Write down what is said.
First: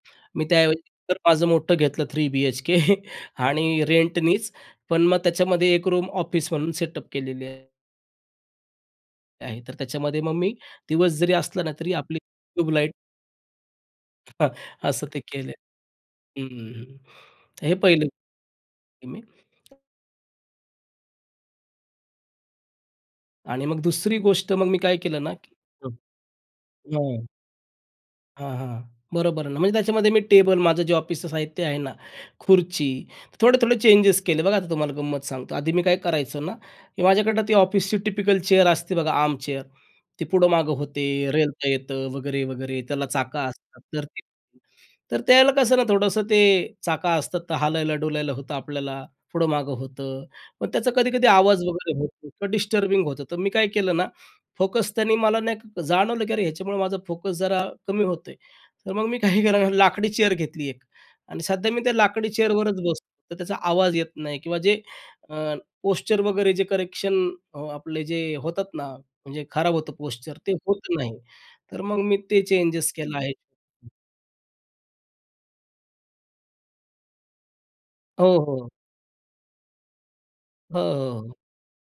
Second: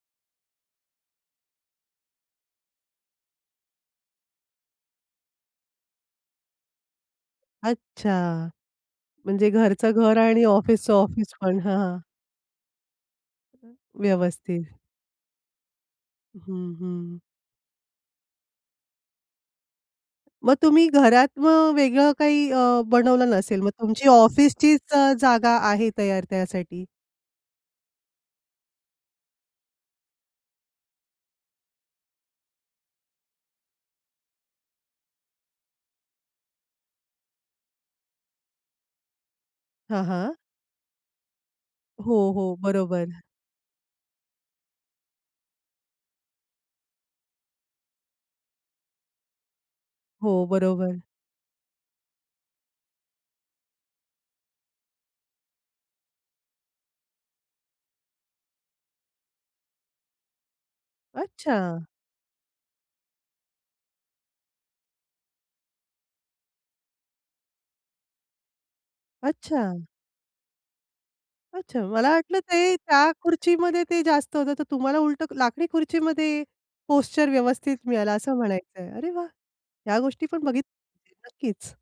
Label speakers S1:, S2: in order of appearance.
S1: मी त्या ऐवजी तर माझं मोठं घेतलं 3 बी-एच-के आणि रेंटनीच. पण मग त्याच्यामध्ये एक रूम ऑफिस म्हणून सेटअप केलेली आहे.
S2: अच्छा. म्हणजे
S1: आहे. तर
S2: घरचं घर
S1: त्याच्यामध्ये मग
S2: आणि
S1: मी
S2: ऑफिसच
S1: दिवस
S2: ऑफिस
S1: जरी
S2: पण.
S1: असला ना,
S2: हां,
S1: तरी
S2: हां.
S1: आपली ट्यूब लाइट
S2: हं, हं. व्यवस्थित.
S1: असं ते केले. हं, हं,
S2: हं,
S1: हं.
S2: हं.
S1: तर हे पहिलं. ते मी
S2: मग तुम्ही घरात मग वेगळं काही अ, बनवलं नसेल
S1: आणि
S2: मग?
S1: मग
S2: तुमची
S1: दुसरी गोष्ट मग मी
S2: ऑफिसचीच
S1: काय
S2: अ,
S1: केलं ना, की
S2: जागा आहे तयार त्यासाठी.
S1: हां. हां, हां. बरोबर आहे ना. म्हणजे त्याच्यामध्ये मी टेबल माझं जे ऑफिसचं साहित्य आहे ना, खुर्ची, थोडे-थोडे चेंजेस केले. बघा, आता तुम्हाला गंमत सांगतो. आधी मी काय करायचो ना की माझ्याकडं ती ऑफिसची टिपिकल चेअर असते बघा आर्म चेअर.
S2: हां,
S1: ती
S2: हां.
S1: पुढं मागं होते, रेलता येतं
S2: हो,
S1: वगैरे,
S2: हो.
S1: वगैरे त्याला
S2: बरोबर.
S1: चाक असतात तर ते तर त्याला कसं ना, थोडंसं ते चाक असतात तर हालायला-डूलायला होतं आपल्याला, पुढं-मागं होतं.
S2: हो,
S1: मग त्याचा
S2: बरोबर.
S1: कधी-कधी आवाज वगैरे होतो किंवा डिस्टर्बिंग होतं. तर मी काय केलं ना, फोकस त्यांनी मला नाही जाणवलं की अरे ह्याच्यामुळं माझा फोकस जरा कमी होत आहे. तर मग मी काही केलं ना, लाकडी चेअर घेतली एक आणि सध्या मी
S2: अच्छा!
S1: त्या लाकडी चेअरवरच बसतो. तर त्याचा आवाज येत नाही किंवा जे अ, पोश्चर वगैरे जे करेक्शन अ, आपले जे होतात ना म्हणजे खराब
S2: अच्छा!
S1: होतं पोश्चर ते होत नाही.
S2: अच्छा,
S1: तर मग
S2: मला
S1: मी
S2: वाटलं
S1: ते
S2: ते
S1: चेंजेस
S2: त्या
S1: केलं आहे.
S2: खुर्चीमध्ये ते जास्त होतं तर तुम्हाला उलटं लाकडी खुर्चीमध्ये पोश्चर व्यवस्थित मिळाला
S1: हो,
S2: असं
S1: हो.
S2: म्हणायचंय. अरे वाह! ह्या गोष्टी पण
S1: हो,
S2: बघितल्या
S1: हो, हो.
S2: नक्कीच.